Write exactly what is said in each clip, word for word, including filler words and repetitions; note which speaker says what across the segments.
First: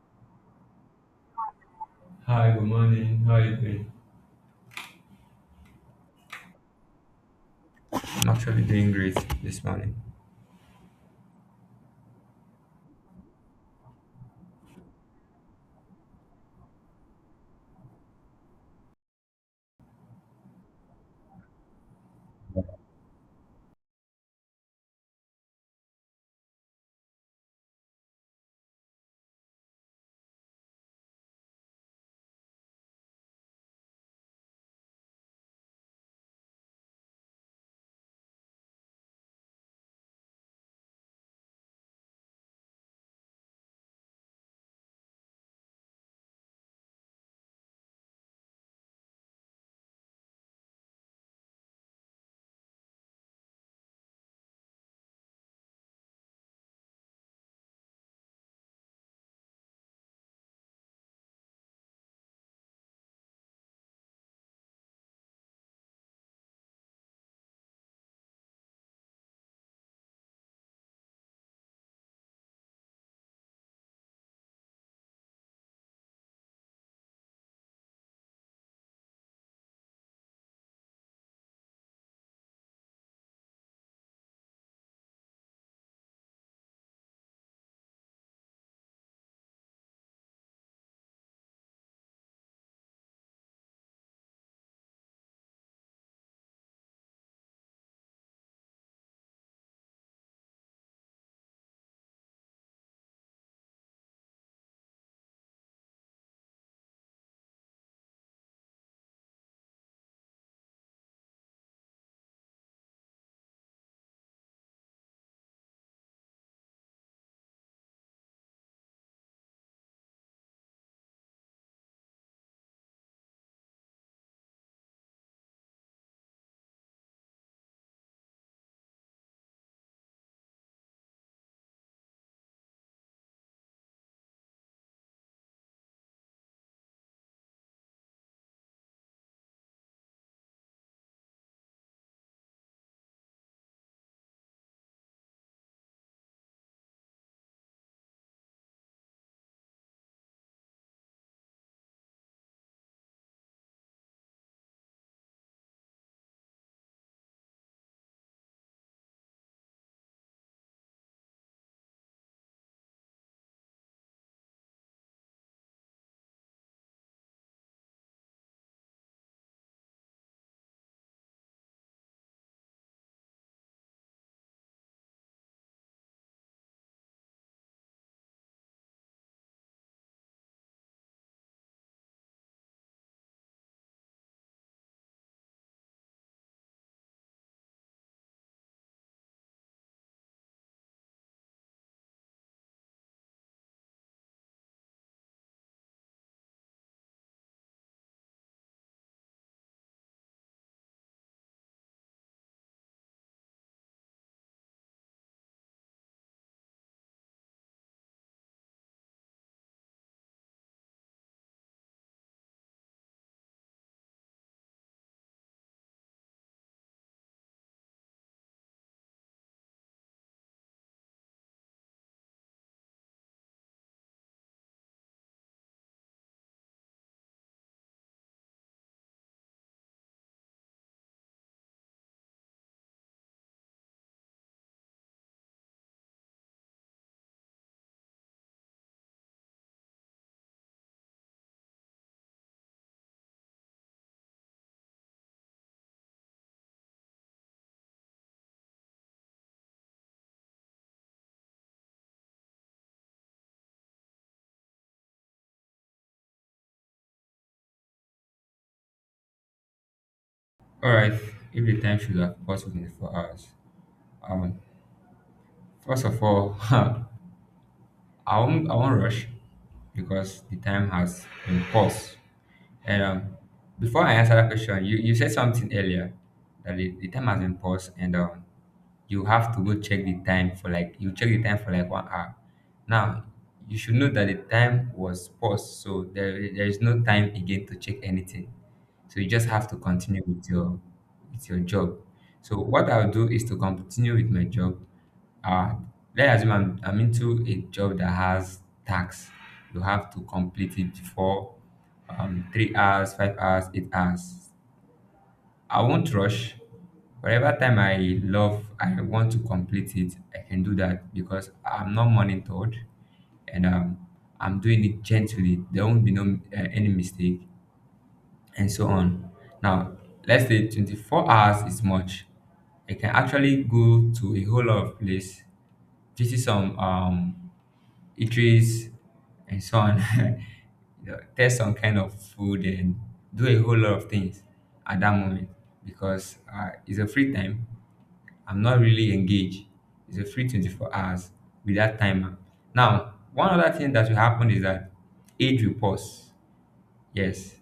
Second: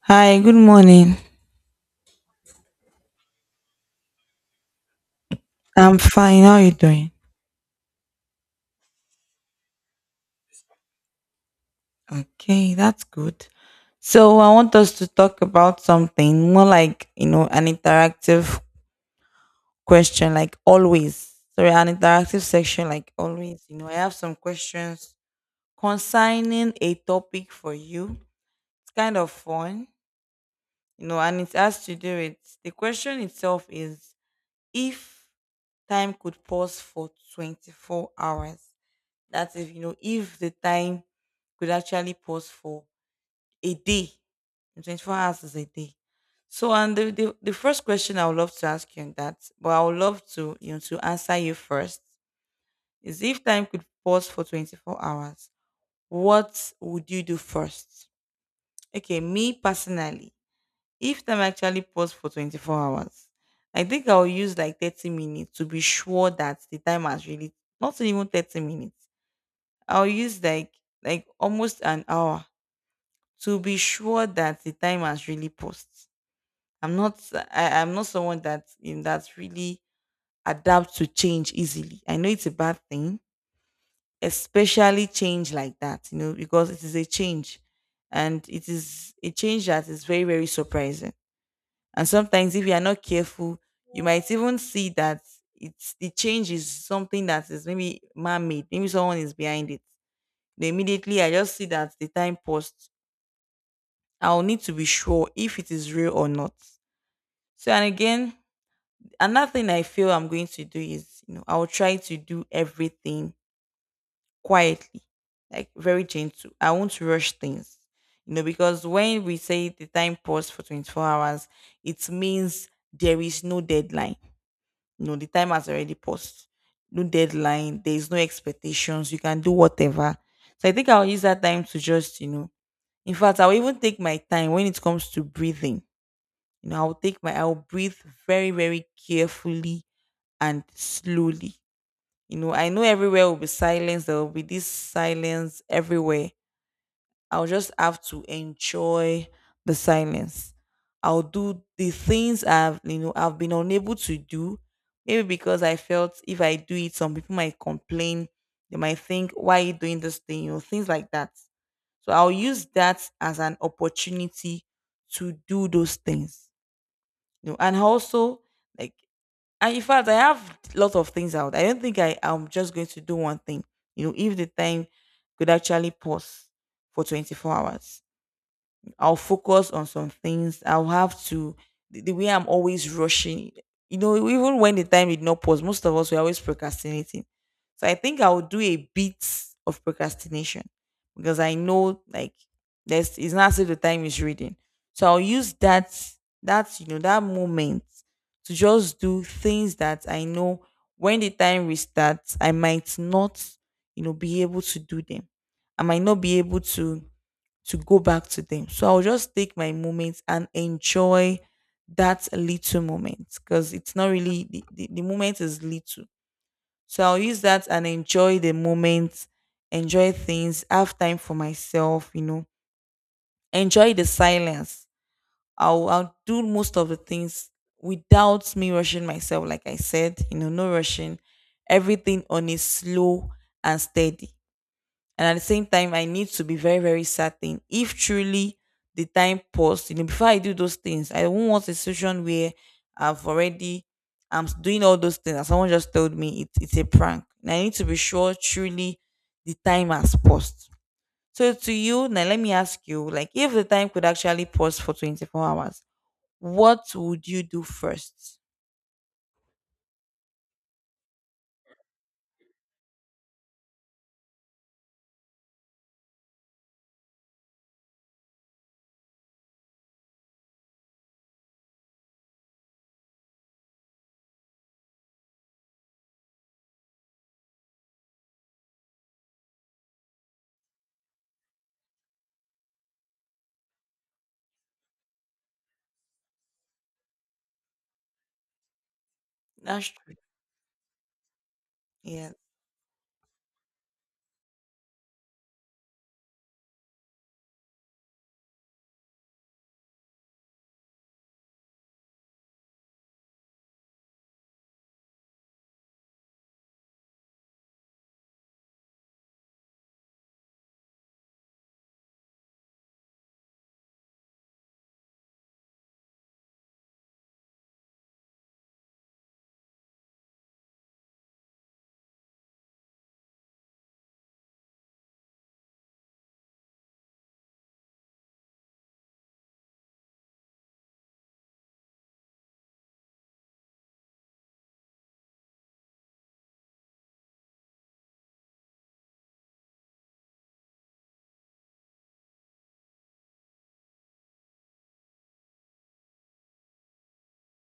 Speaker 1: Hi, good morning.
Speaker 2: Hi, good morning. How are you doing?
Speaker 1: I'm fine. How are you doing?
Speaker 2: I'm actually doing great this morning.
Speaker 1: Okay, that's good. So, I want us to talk about something more like, you know, an interactive question, like always. Sorry, an interactive section, like always. You know, I have some questions concerning a topic for you. It's kind of fun, you know, and it has to do with the question itself is if time could pause for twenty-four hours. That if you know if the time could actually pause for a day, and twenty-four hours is a day. So, and the, the the first question I would love to ask you on that, but I would love to you know to answer you first is if time could pause for twenty-four hours, what would you do first? Okay, me personally, if time actually paused for twenty-four hours, I think I'll use like thirty minutes to be sure that the time has really not even thirty minutes. I'll use like like almost an hour to be sure that the time has really passed. I'm not I, I'm not someone that in that really adapt to change easily. I know it's a bad thing, especially change like that, you know, because it is a change and it is a change that is very, very surprising. And sometimes if you are not careful, you might even see that it's the change is something that is maybe man-made. Maybe someone is behind it. Then immediately I just see that the time paused. I'll need to be sure if it is real or not. So and again, another thing I feel I'm going to do is, you know, I'll try to do everything quietly, like very gentle. I won't rush things. You know, because when we say the time paused for twenty-four hours, it means there is no deadline. You know, the time has already passed. No deadline. There is no expectations. You can do whatever. So I think I'll use that time to just, you know, in fact, I'll even take my time when it comes to breathing. You know, I'll take my I'll breathe very, very carefully and slowly. You know, I know everywhere will be silence, there will be this silence everywhere. I'll just have to enjoy the silence. I'll do the things I've you know I've been unable to do. Maybe because I felt if I do it, some people might complain. They might think, why are you doing this thing? You know, things like that. So I'll use that as an opportunity to do those things. You know, and also like and in fact I have lots of things out. I don't think I, I'm just going to do one thing. You know, if the time could actually pause for twenty-four hours. I'll focus on some things. I'll have to The, the way I'm always rushing. You know, even when the time did not pause, most of us were always procrastinating. So I think I will do a bit of procrastination because I know like there's it's not as if the time is reading. So I'll use that that you know that moment to just do things that I know when the time restarts, I might not, you know, be able to do them. I might not be able to to go back to them. So I'll just take my moments and enjoy that little moment because it's not really the, the, the moment is little. So I'll use that and enjoy the moment, enjoy things, have time for myself, you know, enjoy the silence. I'll, I'll do most of the things without me rushing myself, like I said, you know, no rushing, everything on a slow and steady. And at the same time, I need to be very, very certain if truly the time paused, you know, before I do those things, I won't want a situation where I've already, I'm s- doing all those things and someone just told me it, it's a prank. And I need to be sure truly the time has paused. So to you, now let me ask you, like if the time could actually pause for twenty-four hours, what would you do first?
Speaker 2: All right, if the time should have possible been four hours. Um, first of all, I won't I won't rush because the time has been paused. And um, before I answer that question, you, you said something earlier that the, the time has been paused, and um, you have to go check the time for like you check the time for like one hour now. You should know that the time was paused, so there, there is no time again to check anything, so you just have to
Speaker 1: That's true.
Speaker 2: continue with your with your job.
Speaker 1: Yeah.
Speaker 2: So what I'll do is to continue with my job. Uh let's assume I'm, I'm into a job that has tax. You have to complete it for um three hours, five hours, eight hours. I won't rush. Whatever time I love, I want to complete it. I can do that because I'm not monitored, and um, I'm doing it gently. There won't be no uh, any mistake, and so on. Now, let's say twenty-four hours is much. I can actually go to a whole lot of place, visit some um eateries and so on. You know, test some kind of food and do a whole lot of things at that moment because uh, it's a free time. I'm not really engaged. It's a free twenty-four hours with that timer. Now, one other thing that will happen is that age will pause. Yes,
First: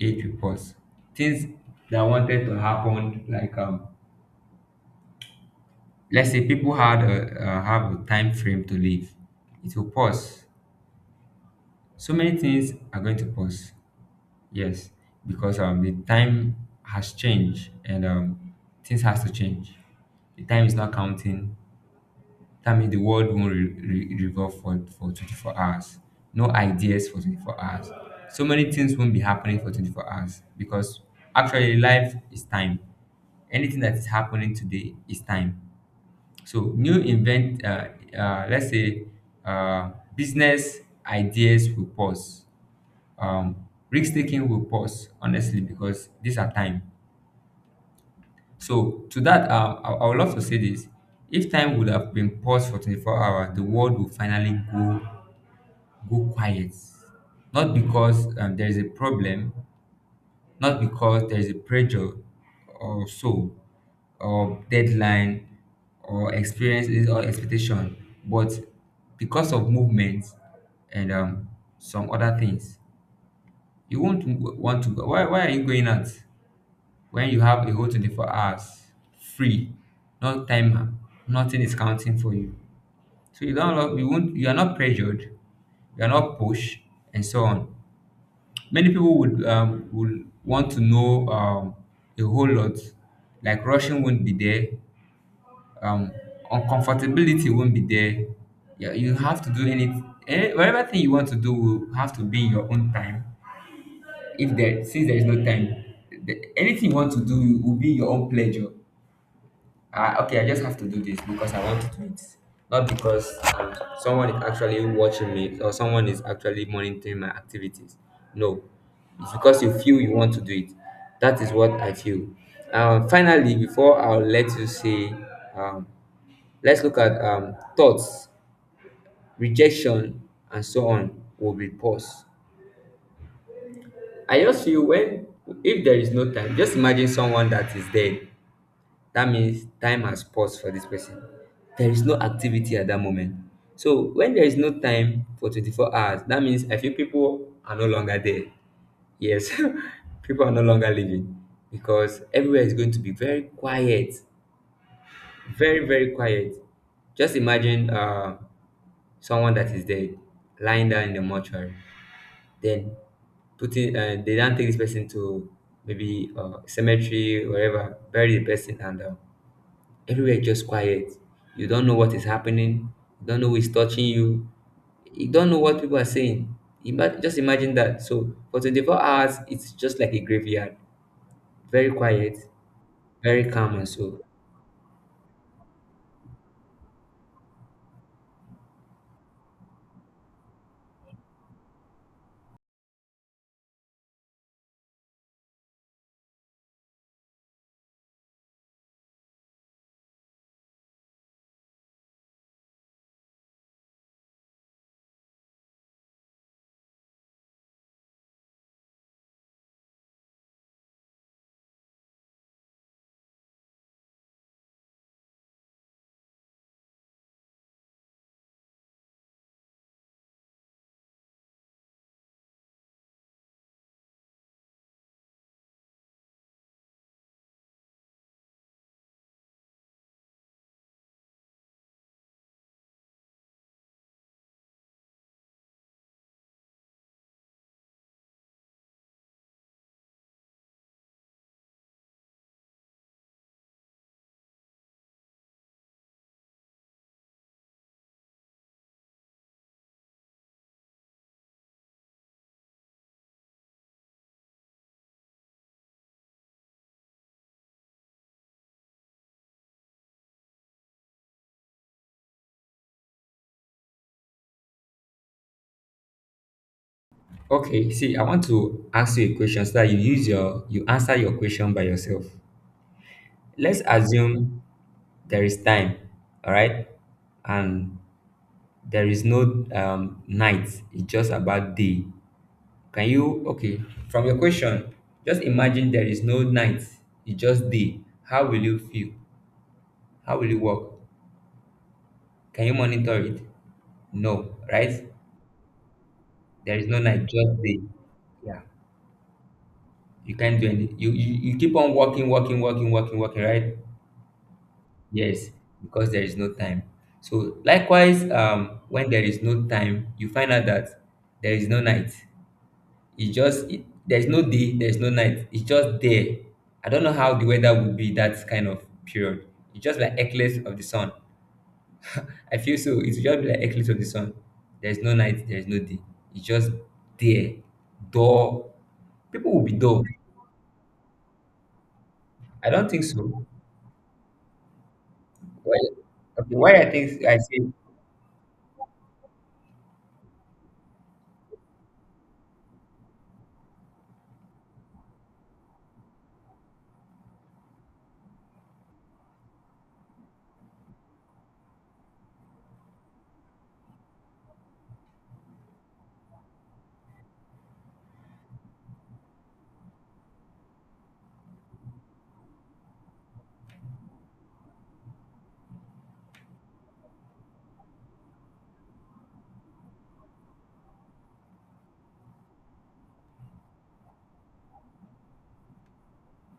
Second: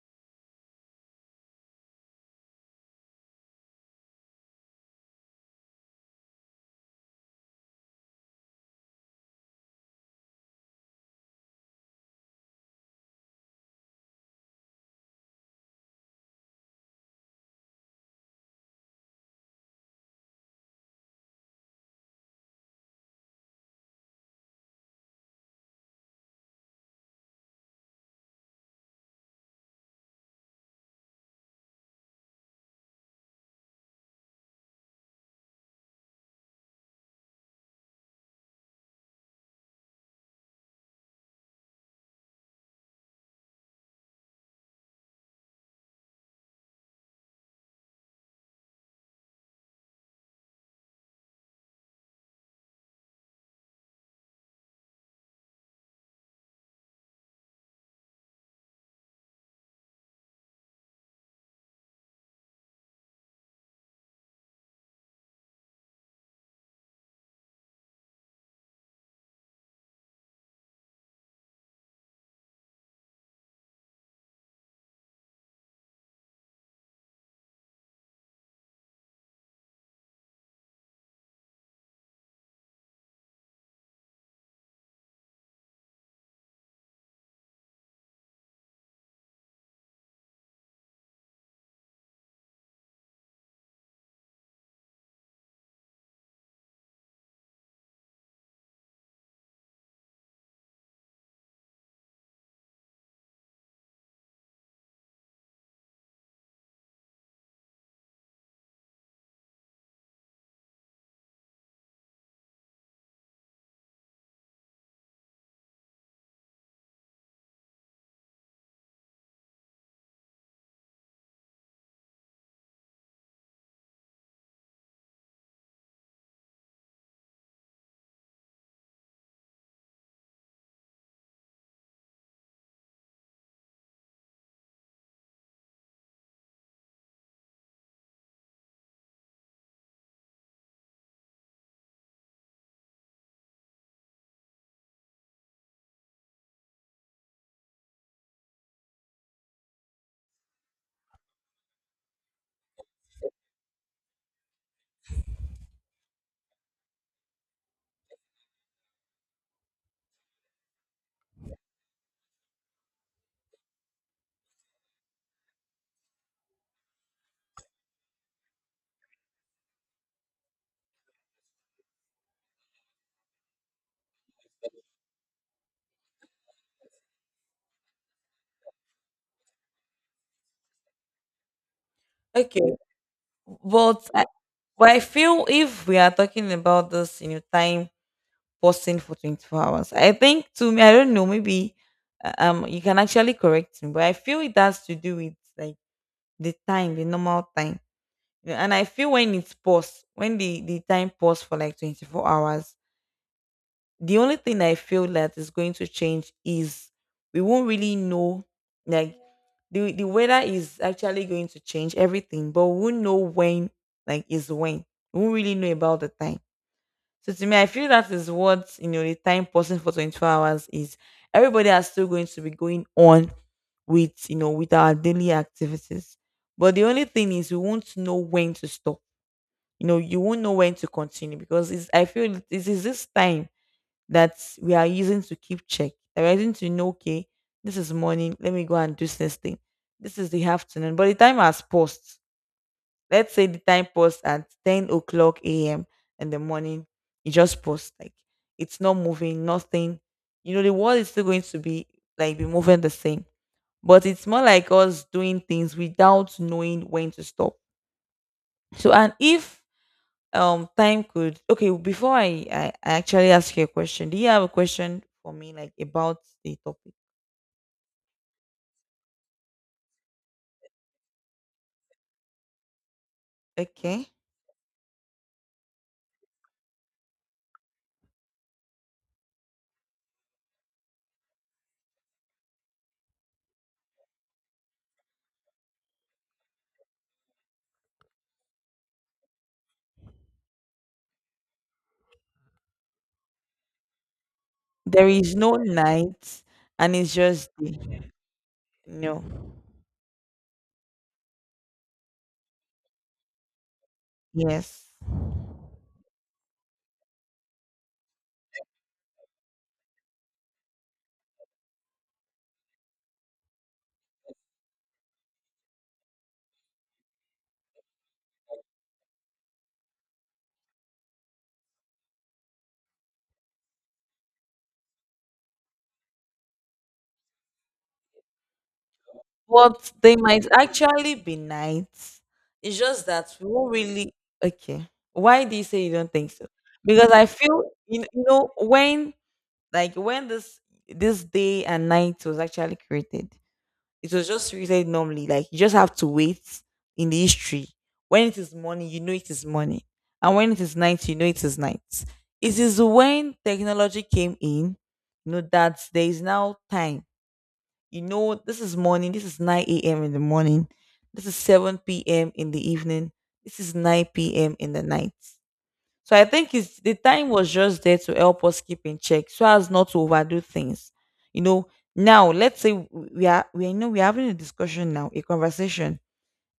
Speaker 2: age will pause. Things that wanted to happen, like um, let's say people had a, uh, have a time frame to live, it will pause. So many things are going to pause. Yes, because um the time has changed, and um things has to change. The time is not counting. That means the world won't re- re- revolve for, for twenty-four hours. No ideas for twenty-four hours. So many things won't be happening for twenty-four hours, because actually life is time. Anything that is happening today is time. So new invent, uh, uh, let's say, uh, business ideas will pause. Um, risk taking will pause, honestly, because these are time. So to that, um, I, I would love to say this: if time would have been paused for twenty-four hours, the world would finally go go quiet, not because um, there is a problem, not because there is a pressure, or so, or deadline, or experiences or expectation, but because of movement and um, some other things. You won't w- want to go. Why, why are you going out when you have a whole twenty-four hours free, no timer, nothing is counting for you? So you don't allow, you won't you are not pressured, you are not pushed, and so on. Many people would um, would want to know, um, a whole lot. Like rushing won't be there, um, uncomfortability won't be there. Yeah, you have to do any, any whatever thing you want to do will have to be in your own time. If there Since there is no time, the, anything you want to do will be your own pleasure. Uh, okay, I just have to do this because I want to do it. Not because um, someone is actually watching me or someone is actually monitoring my activities. No, it's because you feel you want to do it. That is what I feel. Um, finally, before I'll let you say, um, let's look at, um, thoughts, rejection, and so on will be paused. I just feel when, if there is no time, just imagine someone that is dead. That means time has paused for this person. There is no activity at that moment. So when there is no time for twenty-four hours, that means I feel people are no longer there. Yes, people are no longer living, because everywhere is going to be very quiet, very, very quiet. Just imagine uh, someone that is dead lying down in the mortuary. Then putting uh, they don't take this person to maybe uh, cemetery, wherever, bury the person, and uh, everywhere is just quiet. You don't know what is happening. You don't know who is touching you. You don't know what people are saying. Ima- just imagine that. So for twenty-four hours, it's just like a graveyard. Very quiet,
Speaker 1: Okay,
Speaker 2: very calm and
Speaker 1: but
Speaker 2: so.
Speaker 1: I, but I feel if we are talking about this, you know, time pausing for twenty-four hours, I think to me, I don't know, maybe uh, um, you can actually correct me, but I feel it has to do with like the time, the normal time. You know, and I feel when it's paused, when the the time paused for like twenty-four hours, the only thing I feel that is going to change is we won't really know like the the weather is actually going to change everything, but we won't know when like is when. We won't really know about the time. So to me, I feel that is what you know the time pausing for twenty-four hours is everybody are still going to be going on with you know with our daily activities. But the only thing is we won't know when to stop. You know, you won't know when to continue because it's I feel it is this time that we are using to keep check. That we're using to know, okay, this is morning, let me go and do this thing. This is the afternoon. But the time has paused. Let's say the time paused at ten o'clock a m in the morning. It just paused. Like it's not moving, nothing. You know, the world is still going to be like be moving the same. But it's more like us doing things without knowing when to stop. So and if um time could okay before I, I i actually ask you a question, do you have a question for me like about the topic?
Speaker 2: Okay, see, I want to ask you a question so that you use your you answer your question by yourself. Let's
Speaker 1: Okay,
Speaker 2: assume there is time, all right, and there is no um, night. It's just about day. Can you, okay, from your question, just imagine there is no night, it's just day. How will you feel? How will you work? Can you monitor it? No, right?
Speaker 1: there is no night
Speaker 2: There is
Speaker 1: and
Speaker 2: no
Speaker 1: it's
Speaker 2: night,
Speaker 1: just
Speaker 2: just day.
Speaker 1: day.
Speaker 2: Yeah,
Speaker 1: No.
Speaker 2: you can't do anything. You, you, you keep on working, working, working, working, working, right?
Speaker 1: Yes.
Speaker 2: Yes, because there is no time. So, likewise, um, when there is no time, you find out that there is no night. It's just it, there's no day, there's no night. It's just there. I don't know how the weather would be that kind of period. It's just like eclipse of the sun. I feel so. It's just like eclipse of the sun. There's no night, there's no day. It's just there. Dull. People will be
Speaker 1: But
Speaker 2: dull.
Speaker 1: they might actually be nights,
Speaker 2: I
Speaker 1: it's
Speaker 2: don't think
Speaker 1: just that
Speaker 2: so.
Speaker 1: we won't really. Okay, why do you say
Speaker 2: Well,
Speaker 1: you don't think so?
Speaker 2: okay, why I
Speaker 1: Because
Speaker 2: think
Speaker 1: I
Speaker 2: I say.
Speaker 1: feel you kn- you know when like when this this day and night was actually created, it was just treated normally. Like you just have to wait in the history. When it is morning, you know it is morning. And when it is night, you know it is night. It is when technology came in, you know, that there is now time. You know, this is morning, this is nine a m in the morning, this is seven p m in the evening, this is nine p m in the night. So I think it's the time was just there to help us keep in check so as not to overdo things. You know, now let's say we are we you know we're having a discussion now, a conversation,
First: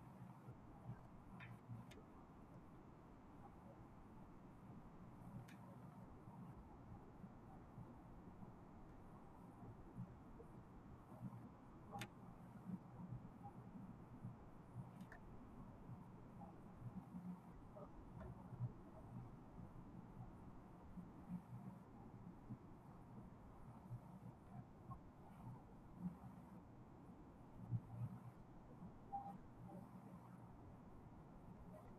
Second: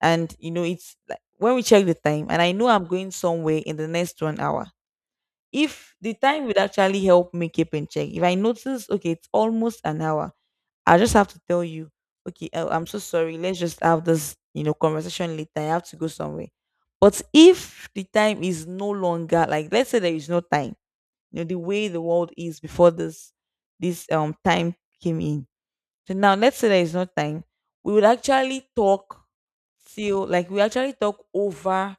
Speaker 1: and you know it's like when we check the time and I know I'm going somewhere in the next one hour. If the time would actually help me keep in check, if I notice okay, it's almost an hour, I just have to tell you, okay, oh, I'm so sorry. Let's just have this, you know, conversation later. I have to go somewhere. But if the time is no longer like, let's say there is no time, you know, the way the world is before this this um time came in. So now, let's say there is no time, we would actually talk till like we actually talk over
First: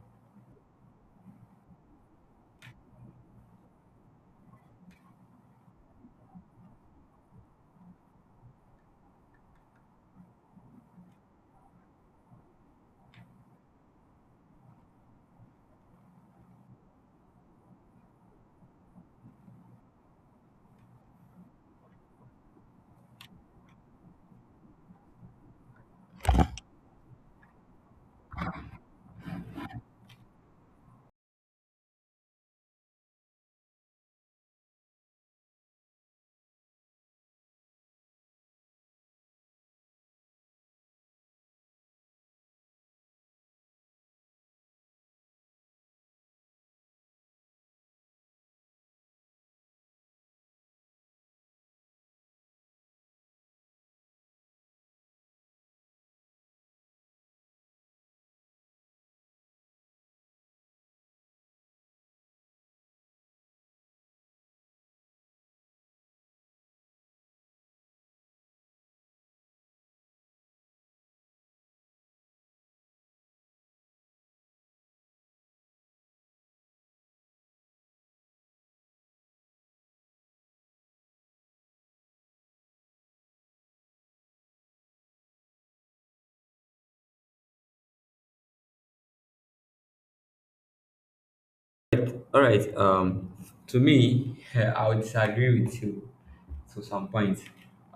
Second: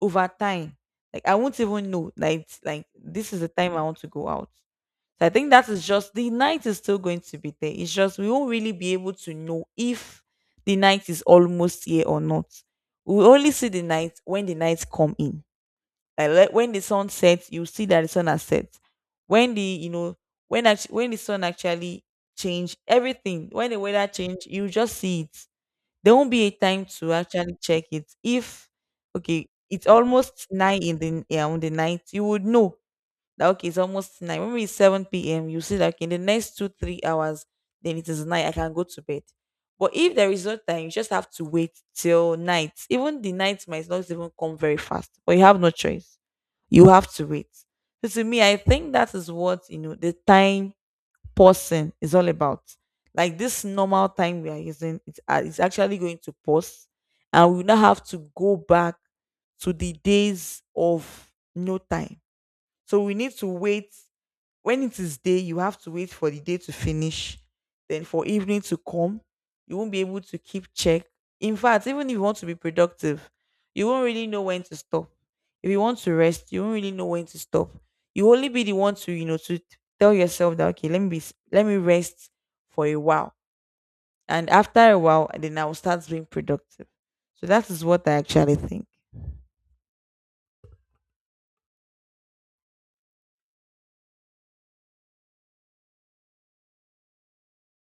Speaker 1: over time. Like I won't even know. Like it's- like this is the time I want to go out. So I think that is just the night is still going to be there. It's just we won't really be able to know if the night is almost here or not. We will only see the night when the nights come in. Like le- when the sun sets, you see that the sun has set. When the you know when actually, when the sun actually change everything, when the weather change, you just see it. There won't be a time to actually check it. If okay, it's almost nine in the yeah, on the night, you would know that okay, it's almost nine. When it's seven p m, you see that okay, in the next two, three hours, then it is night. I can go to bed. But if there is no time, you just have to wait till night. Even the night might not even come very fast, but you have no choice. You have to wait. So to me, I think that is what you know the time pausing is all about. Like this normal time we are using, it's, uh, it's actually going to pause, and we now have to go back to the days of no time so we need to wait. When it is day, you have to wait for the day to finish. Then for evening to come, you won't be able to keep check. In fact, even if you want to be productive, you won't really know when to stop. If you want to rest, you won't really know when to stop. You only be the one to, you know, to tell yourself that okay, let me be, s- let me rest for a while. And after a while, then I will start being productive. So that is what I actually think.
Speaker 2: All right. Um, to me, I would disagree with you to some point.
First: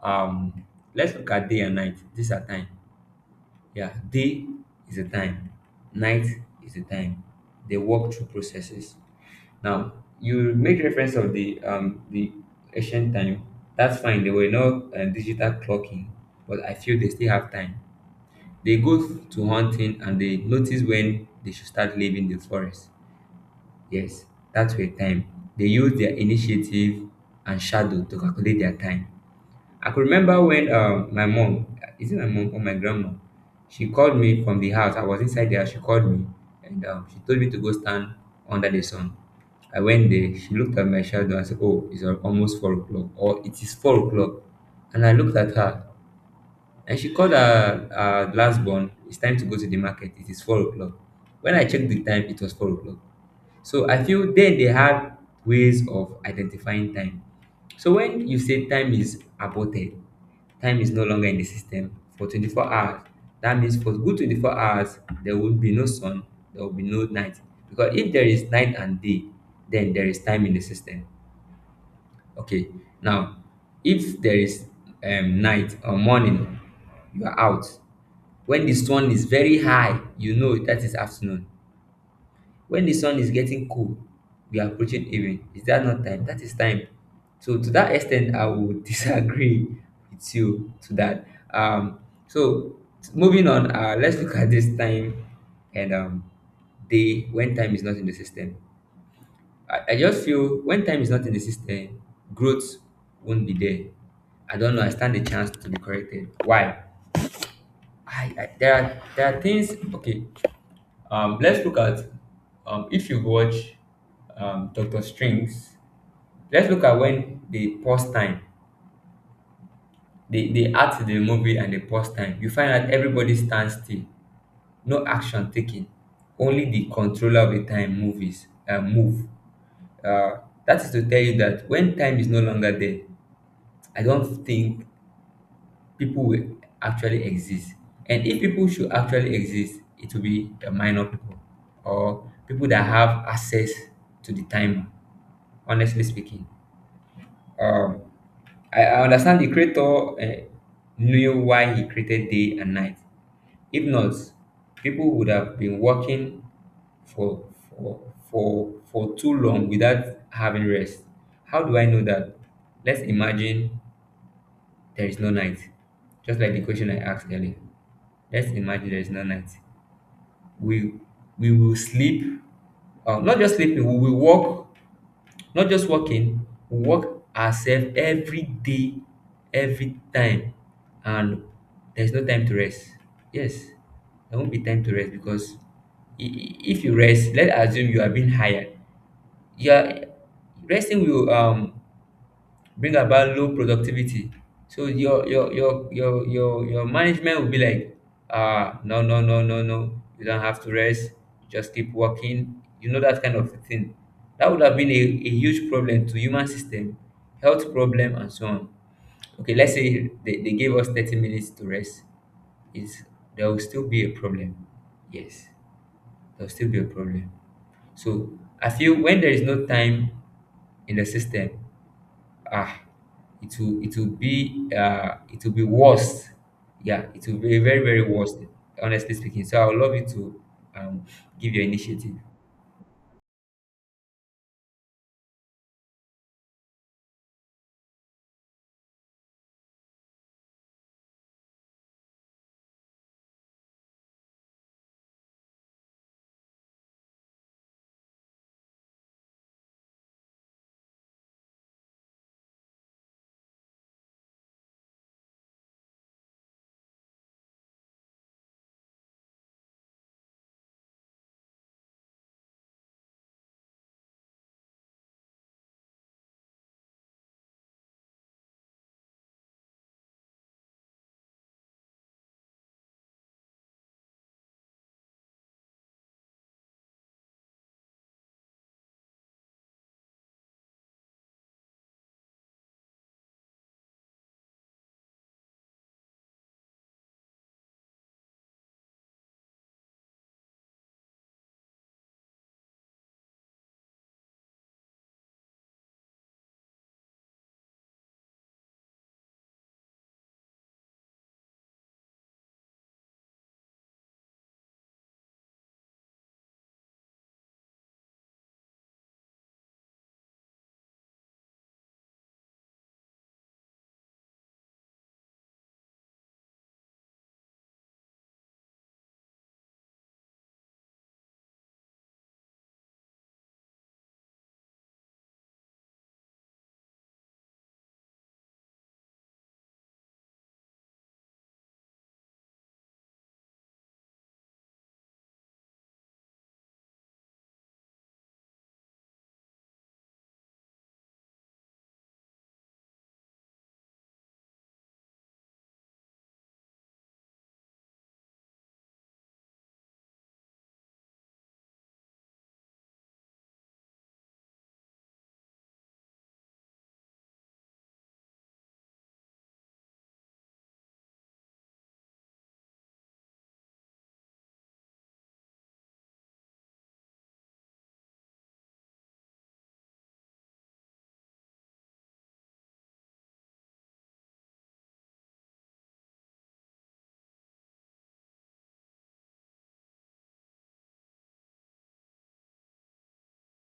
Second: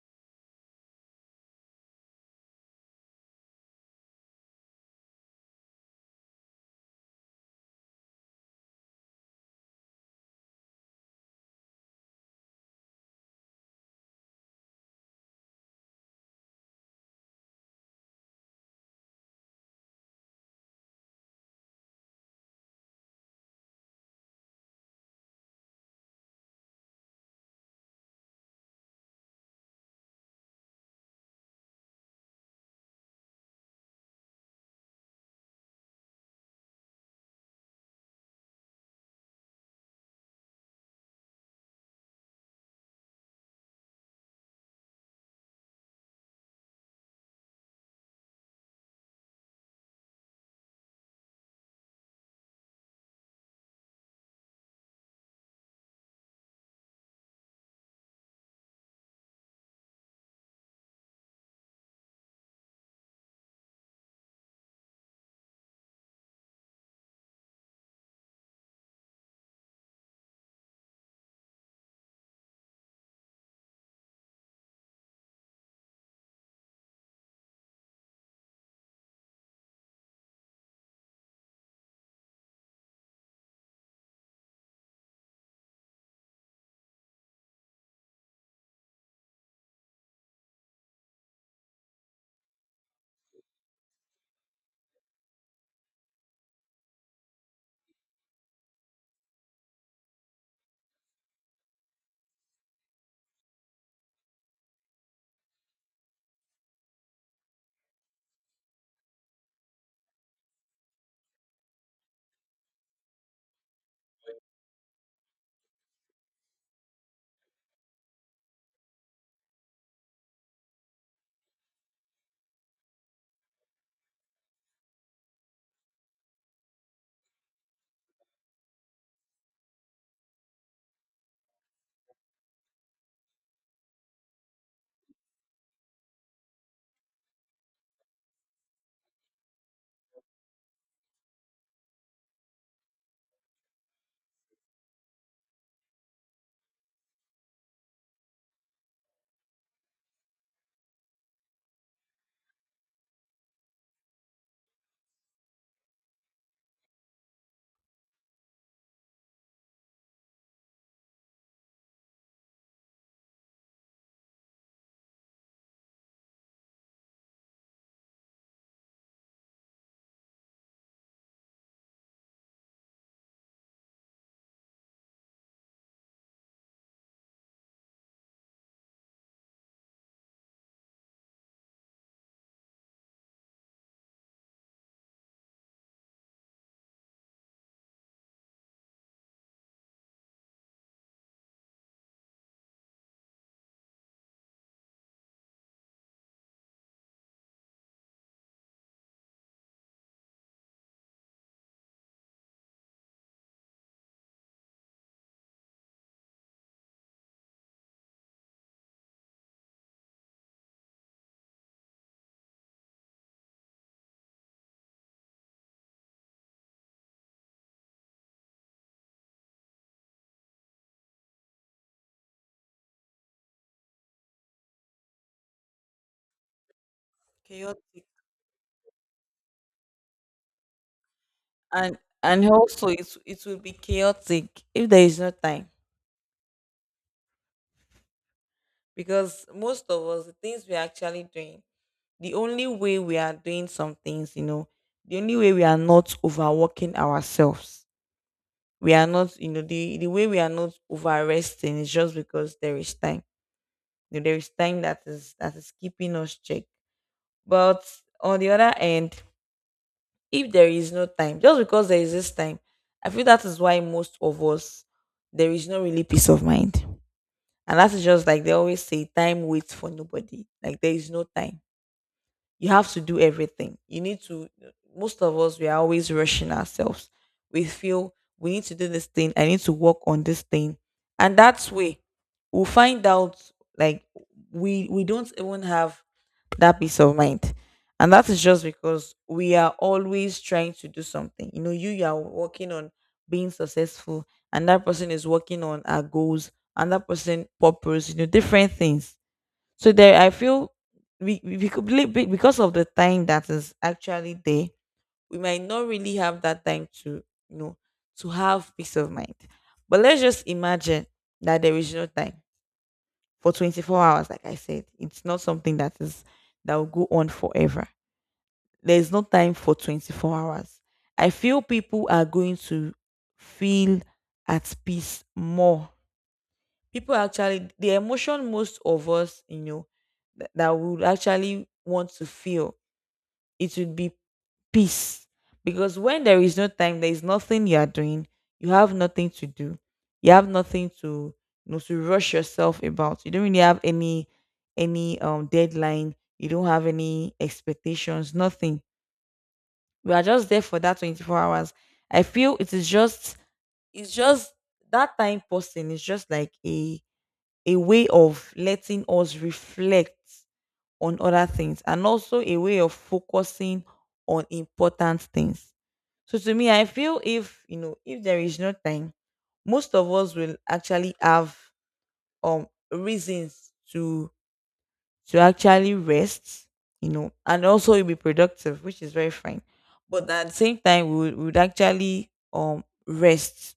Speaker 2: Um, let's look at day and night. These are time. Yeah, day is a time, night is a time. They walk through processes. Now, you make reference of the um the ancient time. That's fine. They were not uh, digital clocking, but I feel they still have time. They go to hunting and they notice when they should start leaving the forest. Yes, that's their time. They use their initiative and shadow to calculate their time. I could remember when um, my mom — is it my mom or my grandma? She called me from the house. I was inside there. She called me, and um, she told me to go stand under the sun. I went there. She looked at my shadow and said, "Oh, it's al- almost four o'clock, or it is four o'clock." And I looked at her, and she called her, her last born, "It's time to go to the market. It is four o'clock." When I checked the time, it was four o'clock. So I feel then they have ways of identifying time. So when you say time is aborted, time is no longer in the system for twenty-four hours, that means for good twenty-four hours, there will be no sun, there will be no night. Because if there is night and day, then there is time in the system. Okay, now, if there is um, night or morning, you are out. When the sun is very high, you know that is afternoon. When the sun is getting cold, we are approaching evening. Is that not time? That is time. So to that extent, I would disagree with you to that. Um, so moving on, uh, let's look at this time and um, day when time is not in the system. I, I just feel when time is not in the system, growth won't be there. I don't know. I stand a chance to be corrected. Why? I, I There are there are things. Okay, um, let's look at, um, if you watch, um, Doctor Strings. Let's look at when they pause time. They they act the movie and they pause time. You find out everybody stands still, no action taken. Only the controller of the time movies uh, move. Uh, that is to tell you that when time is no longer there, I don't think people will actually exist. And if people should actually exist, it will be the minor people, or people that have access to the timer, honestly speaking. Um, I, I understand the creator uh, knew why he created day and night. If not, people would have been working for for for for too long without having rest. How do I know that? Let's imagine there is no night, just like the question I asked earlier. Let's imagine there is no night. We we will sleep. Uh, not just sleeping, we will walk. Not just working, we work ourselves every day, every time, and there's no time to rest. Yes, there won't be time to rest, because i- i- if you rest, let's assume you are being hired. You are Resting will um bring about low productivity. So your your your your your your management will be like, "Ah, no, no, no, no, no. You don't have to rest. Just keep working." You know, that kind of thing. That would have been a, a huge problem to human system, health problem and so on. Okay, let's say they, they gave us thirty minutes to rest. Is There will still be a problem. Yes, there will still be a problem. So I feel when there is no time in the system, ah it will it will be uh it will be worst. Yeah, it will be very very
Speaker 1: Chaotic.
Speaker 2: worst, honestly speaking. So I would love you to um give your
Speaker 1: and
Speaker 2: initiative.
Speaker 1: and also it it will be chaotic if there is no time, because most of us, the things we're actually doing, the only way we are doing some things, you know the only way we are not overworking ourselves, we are not, you know the the way we are not over resting is just because there is time. You know, there is time that is that is keeping us check. But on the other end, if there is no time, just because there is this time, I feel that is why most of us, there is no really peace of mind. And that is just like they always say, time waits for nobody. Like, there is no time, you have to do everything. You need to, most of us, we are always rushing ourselves. We feel we need to do this thing. I need to work on this thing. And that's way we'll find out, like, we we don't even have that peace of mind. And that is just because we are always trying to do something. You know, you, you are working on being successful, and that person is working on our goals, and that person purpose, you know, different things. So there, I feel we, we we could be- be- because of the time that is actually there, we might not really have that time to, you know, to have peace of mind. But let's just imagine that there is no time for twenty-four hours. Like I said, it's not something that is that will go on forever. There is no time for twenty-four hours. I feel people are going to feel at peace more. People actually, the emotion most of us, you know, that, that would actually want to feel, it would be peace. Because when there is no time, there is nothing you are doing, you have nothing to do, you have nothing to, you know, to rush yourself about. You don't really have any any um deadline, you don't have any expectations, nothing. We are just there for that twenty-four hours. I feel it is just it's just that time passing is just like a a way of letting us reflect on other things, and also a way of focusing on important things. So to me, I feel if you know, if there is no time, most of us will actually have um reasons to to actually rest, you know, and also you'll be productive, which is very fine. But at the same time, we would, we would actually um rest,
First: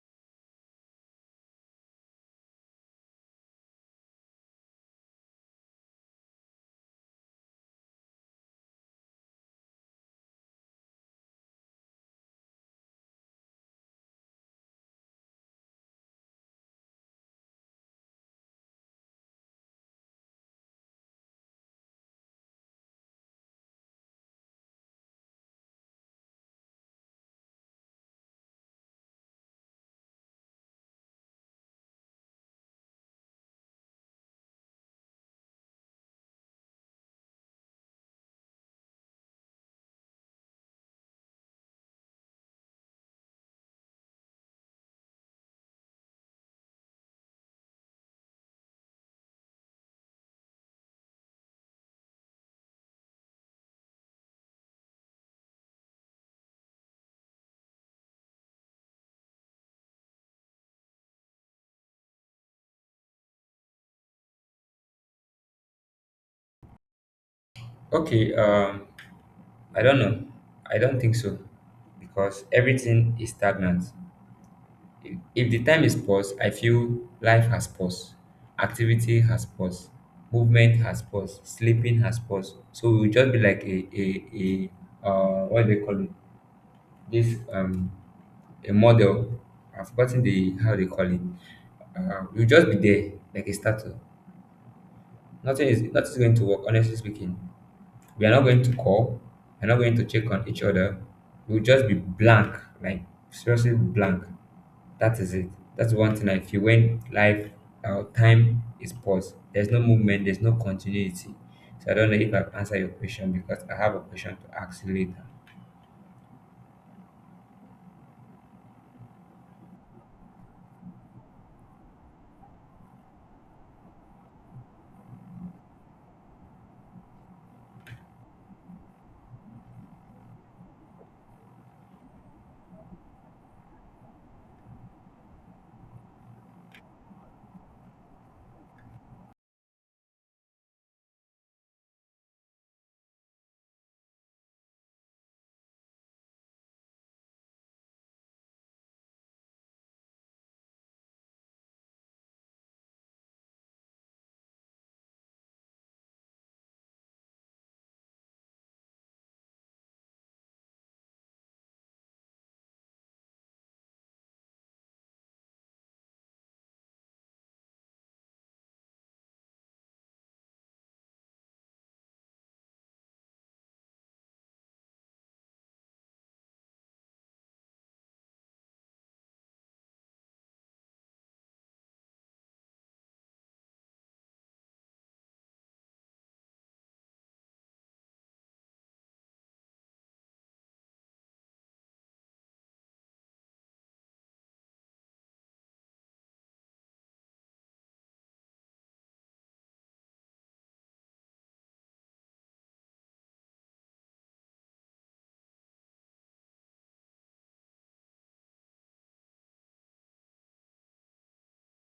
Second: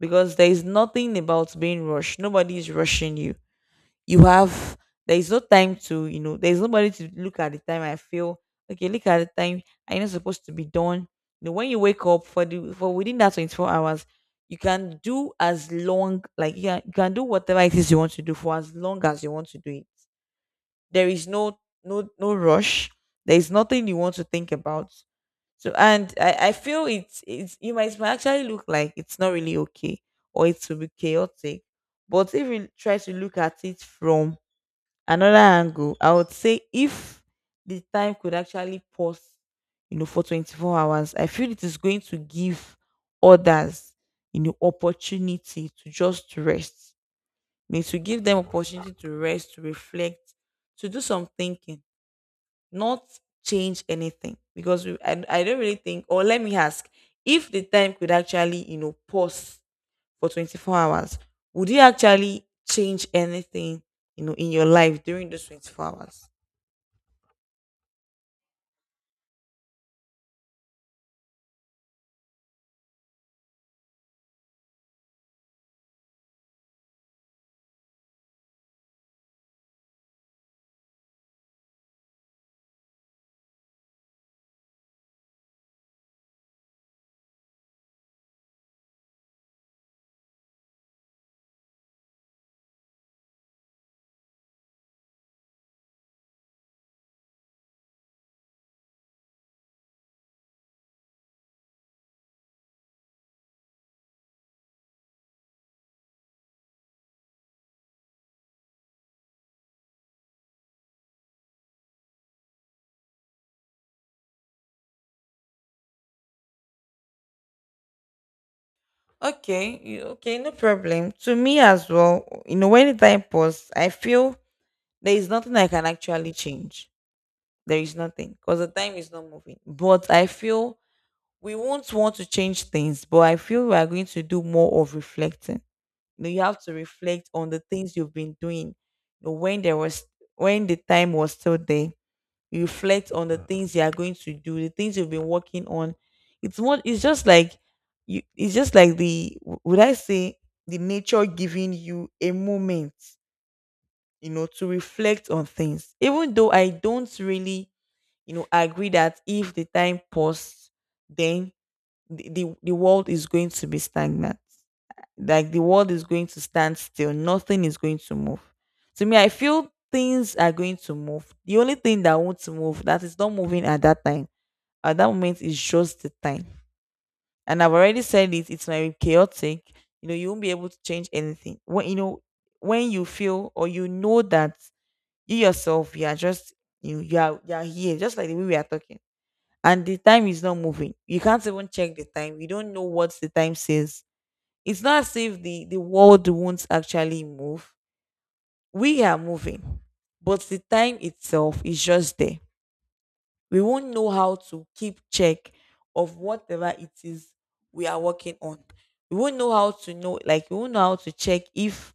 Speaker 1: because there is nothing about being rushed. Nobody is rushing you. You have, there is no time to, you know, there's nobody to look at the time. I feel, okay, look at the time, I not supposed to be done. You know, when you wake up for the for within that twenty-four hours, you can do as long, like, yeah, you can do whatever it is you want to do for as long as you want to do it. There is no no no rush. There is nothing you want to think about. So, and i i feel it's it's it might, it might actually look like it's not really okay, or it will be chaotic. But if you try to look at it from another angle, I would say, if the time could actually pause, you know, for twenty-four hours, I feel it is going to give others, you know, opportunity to just rest. I mean, to give them opportunity to rest, to reflect, to do some thinking, not change anything. Because we, I, I don't really think, or let me ask, if the time could actually, you know, pause for twenty-four hours, would you actually change anything, you know, in your life during those twenty-four hours?
Speaker 2: Okay. um I don't know. I don't think so, because everything is stagnant. If, if the time is paused, I feel life has paused, activity has paused, movement has paused, sleeping has paused. So we will just be like a a a uh what do they call it, this, um a model. I've forgotten the how they call it. Uh, you'll just be there like a statue. Nothing is nothing is going to work. Honestly speaking, we are not going to call. We're not going to check on each other. We'll just be blank, like seriously blank. That is it. That's one thing I feel when life, our time is paused. There's no movement. There's no continuity. So I don't know if I've answered your question, because I have a question to ask you later.
Speaker 1: Okay, you- okay, no problem. To me as well, you know, when the time pass, I feel there is nothing I can actually change. There is nothing because the time is not moving. But I feel we won't want to change things, but I feel we are going to do more of reflecting. You know, you have to reflect on the things you've been doing, you know, when there was, when the time was still there, you reflect on the things you are going to do, the things you've been working on. It's more, it's just like, you, it's just like the w- would I say, the nature giving you a moment, you know, to reflect on things. Even though I don't really, you know, agree that if the time paused, then the, the, the world is going to be stagnant, like, the world is going to stand still, nothing is going to move. To me, I feel things are going to move. The only thing that won't move, that is not moving at that time, at that moment, is just the time. And I've already said it, it's very chaotic. You know, you won't be able to change anything when you know, when you feel or you know that you yourself, you are just, you you are, you are here just like the way we are talking, and the time is not moving. You can't even check the time, you don't know what the time says. It's not as if the, the world won't actually move. We are moving, but the time itself is just there. We won't know how to keep check of whatever it is we are working on. We won't know how to know, like, we won't know how to check if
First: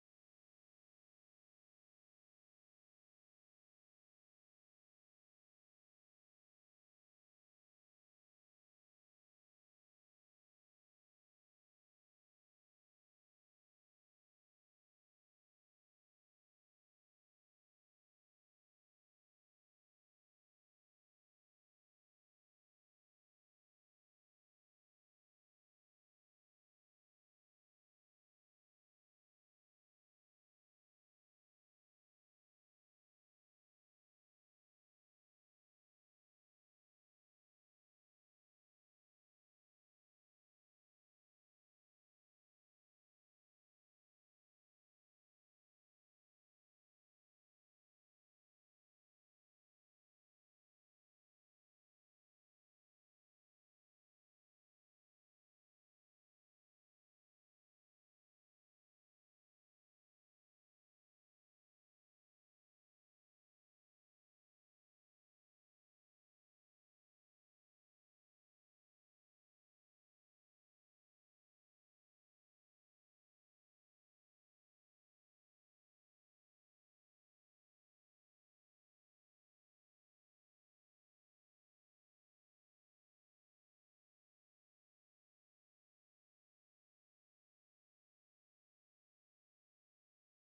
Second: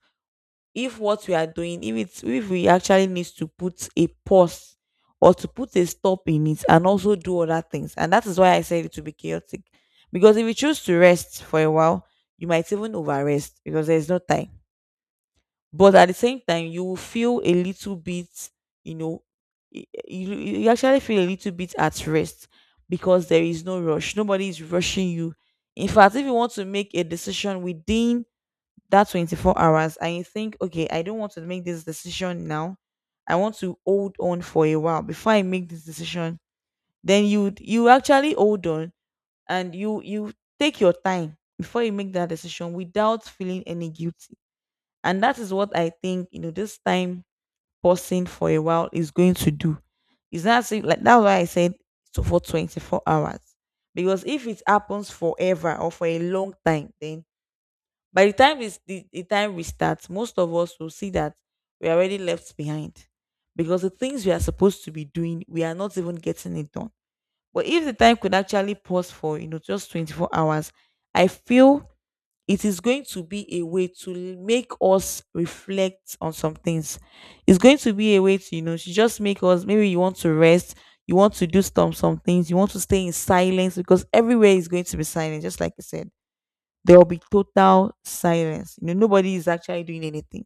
Speaker 1: if what we are doing, if it's, if we actually need to put a pause or to put a stop in it, and also do other things. And that is why I said it will be chaotic. Because if you choose to rest for a while, you might even overrest because there's no time. But at the same time, you will feel a little bit, you know, y- you, you actually feel a little bit at rest because there is no rush. Nobody is rushing you. In fact, if you want to make a decision within that twenty-four hours and you think, okay, I don't want to make this decision now, I want to hold on for a while before I make this decision, then you you actually hold on, and you you take your time before you make that decision without feeling any guilt. And that is what I think, you know, this time pausing for a while is going to do. It's not as if, like, that's why I said so for twenty-four hours. Because if it happens forever or for a long time, then by the time it's the, the time we start, most of us will see that we are already left behind. Because the things we are supposed to be doing, we are not even getting it done. But if the time could actually pause for, you know, just twenty-four hours, I feel it is going to be a way to make us reflect on some things. It's going to be a way to, you know, to just make us, maybe you want to rest, you want to do some some things, you want to stay in silence because everywhere is going to be silent, just like I said. There will be total silence. You know, nobody is actually doing anything.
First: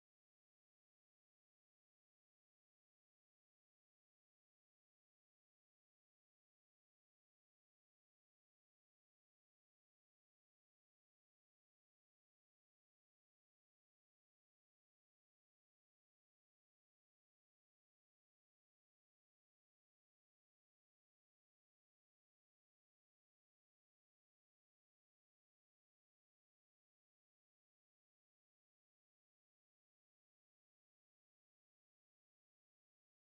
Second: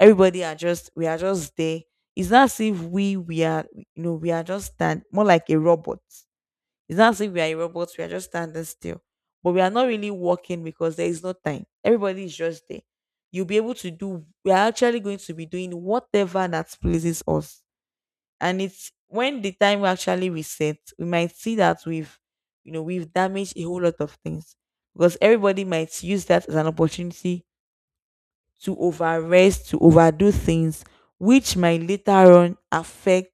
Speaker 1: Everybody are just, we are just there. It's not as if we we are, you know, we are just stand, more like a robot. It's not as if we are a robot, we are just standing still. But we are not really working because there is no time. Everybody is just there. You'll be able to do, we are actually going to be doing whatever that pleases us. And it's when the time we actually reset, we might see that we've, you know, we've damaged a whole lot of things, because everybody might use that as an opportunity to overrest, to overdo things, which might later on affect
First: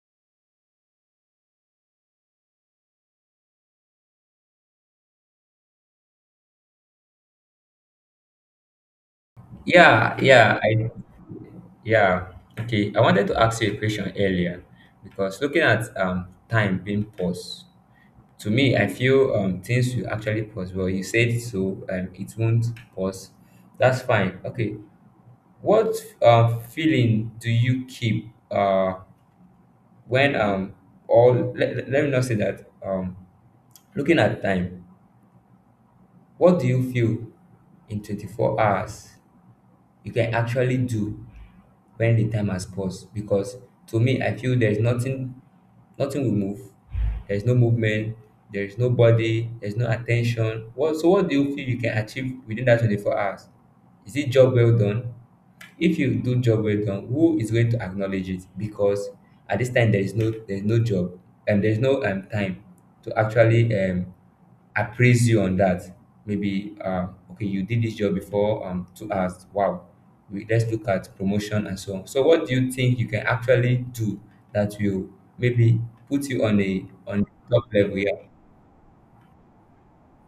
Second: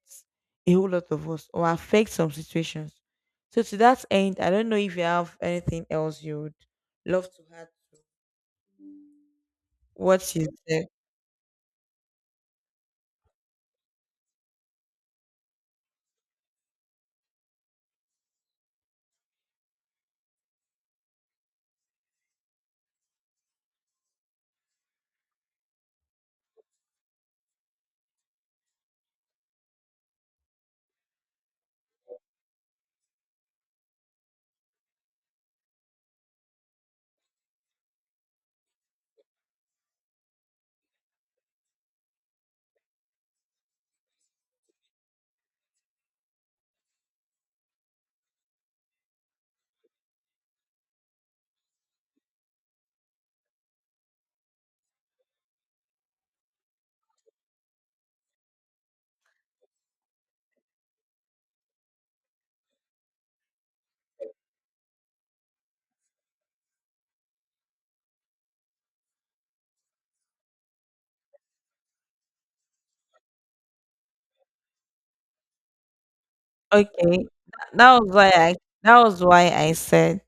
Speaker 1: a whole lot of us or affect some situations. So to that end, I don't know if you have anything else you would love to add.
Speaker 2: Yeah,
Speaker 1: What she
Speaker 2: yeah,
Speaker 1: said.
Speaker 2: I— yeah. Okay, I wanted to ask you a question earlier because looking at um time being paused, to me, I feel um things will actually pause. Well, you said so, um, it won't pause. That's fine. Okay. What uh, feeling do you keep uh when um all— let, let me not say that. Um looking at time, what do you feel in twenty-four hours you can actually do when the time has passed? Because to me, I feel there's nothing. Nothing will move. There's no movement. There's no body. There's no attention. What, so, what do you feel you can achieve within that twenty-four hours? Is it job well done? If you do job well done, who is going to acknowledge it? Because at this time, there is no there is no job, and there's no um time to actually um appraise you on that. Maybe uh okay, you did this job before, um two hours, wow. We, let's look at promotion and so on. So what do you think you can actually do that will maybe put you on a— on
Speaker 1: Okay,
Speaker 2: top level?
Speaker 1: that was
Speaker 2: Yeah.
Speaker 1: why I that was why I said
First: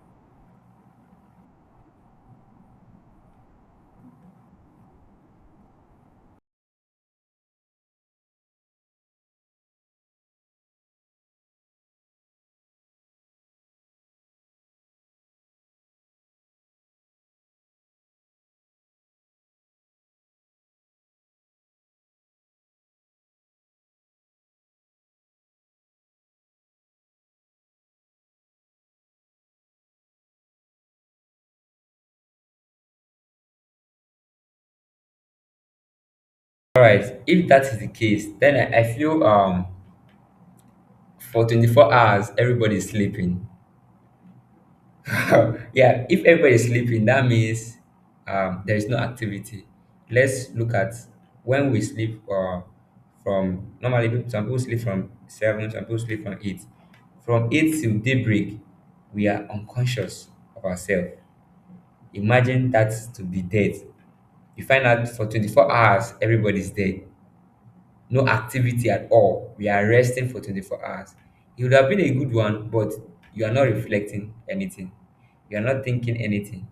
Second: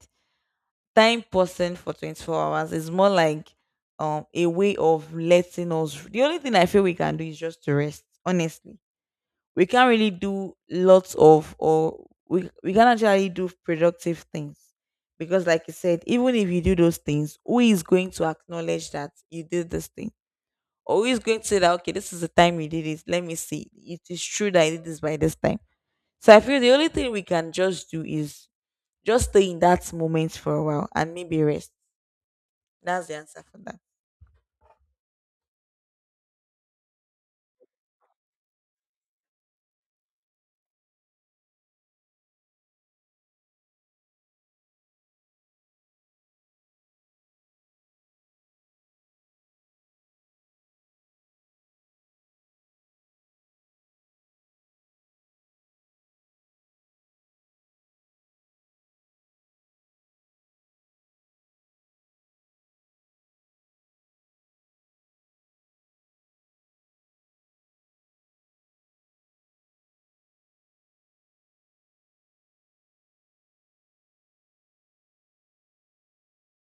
Speaker 1: time person for twenty four hours is more like um a way of letting us. The only thing I feel we can do is just to rest, honestly. We can't really do lots of, or we we can actually do productive things, because like I said, even if you do those things, who is going to acknowledge that you did this thing, or who is going to say that okay, this is the time you did it, let me see it is true that I did this by this time. So I feel the only thing we can just do is just stay in that moment for a while and maybe rest. That's the answer for that.
Speaker 2: All right, if that is the case, then i, I feel um for twenty-four hours everybody is sleeping. Yeah, if everybody is sleeping, that means, um, there is no activity. Let's look at when we sleep, uh, from— normally people, some people sleep from seven, some people sleep from eight. From eight till daybreak, we are unconscious of ourselves. Imagine that to be dead. You find out for twenty-four hours, everybody's dead. No activity at all. We are resting for twenty-four hours. It would have been a good one, but you are not reflecting anything. You are not thinking anything.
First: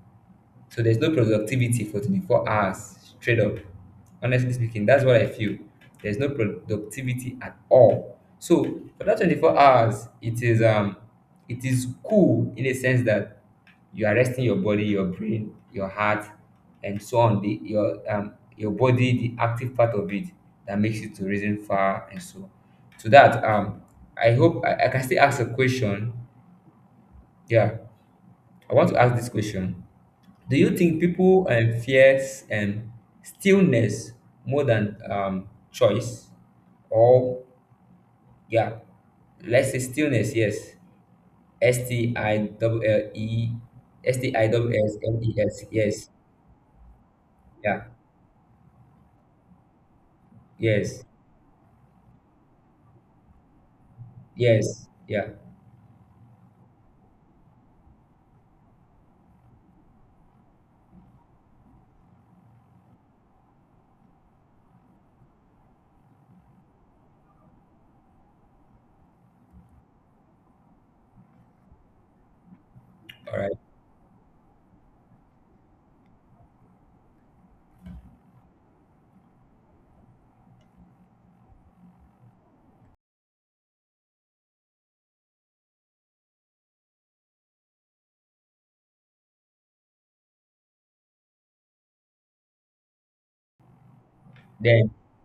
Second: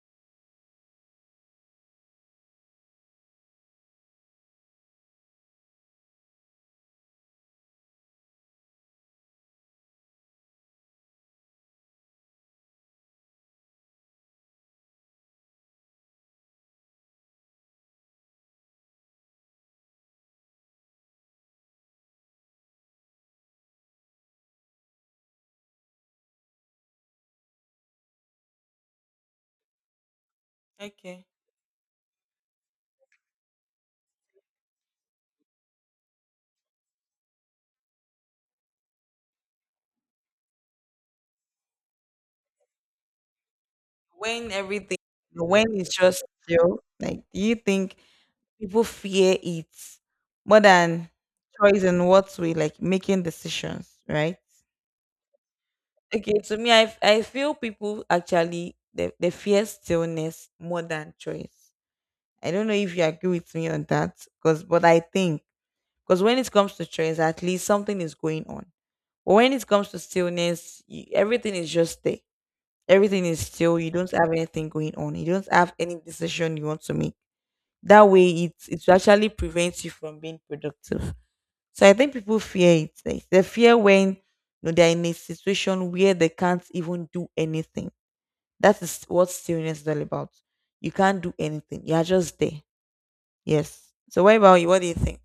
Speaker 2: So there's no productivity for twenty-four hours straight up. Honestly speaking, that's what I feel. There's no productivity at all. So for that twenty-four hours, it is um it is cool in a sense that you are resting your body, your brain, your heart, and so on. The your um your body, the active part of it that makes it to reason far and so. To that, um I hope I, I can still ask a question. Yeah, I want to ask this question. Do you think
Speaker 1: Okay.
Speaker 2: people um, fear um, stillness more than um, choice? Or, yeah, let's say stillness, yes. S T I L L E S T I
Speaker 1: When
Speaker 2: L S
Speaker 1: everything,
Speaker 2: N E S,
Speaker 1: when it's
Speaker 2: yes,
Speaker 1: just zero, like, do you
Speaker 2: yeah,
Speaker 1: think people fear it more
Speaker 2: yes,
Speaker 1: than choice and what we like making decisions, right?
Speaker 2: yes, yeah.
Speaker 1: Okay, to me, I I feel people actually they, they fear stillness more than choice. I don't know if you agree with me on that, because, but I think, because when it comes to choice, at least something is going on. But when it comes to stillness, you, everything is just there. Everything
Speaker 2: All
Speaker 1: is
Speaker 2: right.
Speaker 1: still. You don't have anything going on. You don't have any decision you want to make. That way, it it actually prevents you from being productive. So I think people fear it. Like, they fear when you know, they're in a situation where they can't even do anything. That is what stillness is all about. You can't do anything. You are just there. Yes. So what about you? What do
Speaker 2: Then,
Speaker 1: you think?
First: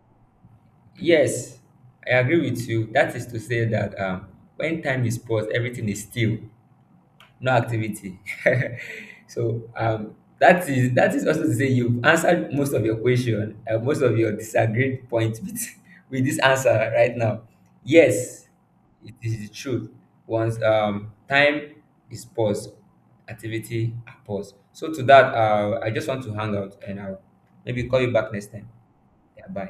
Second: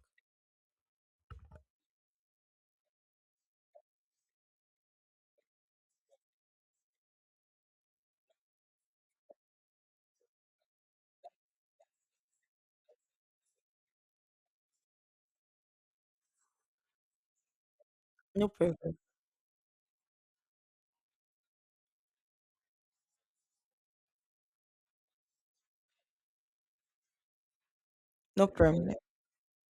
Speaker 2: yes, I agree with you. That is to say that, um, when time is paused, everything is still. No activity. So, um, that is— that is also to say you've answered most of your question, uh, most of your disagreed points with, with this answer right now. Yes,
Speaker 1: No problem.
Speaker 2: it is the truth. Once, um, time is paused, activity are paused. So to that, uh, I just want to hang out and I'll maybe call you back
Speaker 1: No
Speaker 2: next time.
Speaker 1: problem.
Speaker 2: Yeah, bye.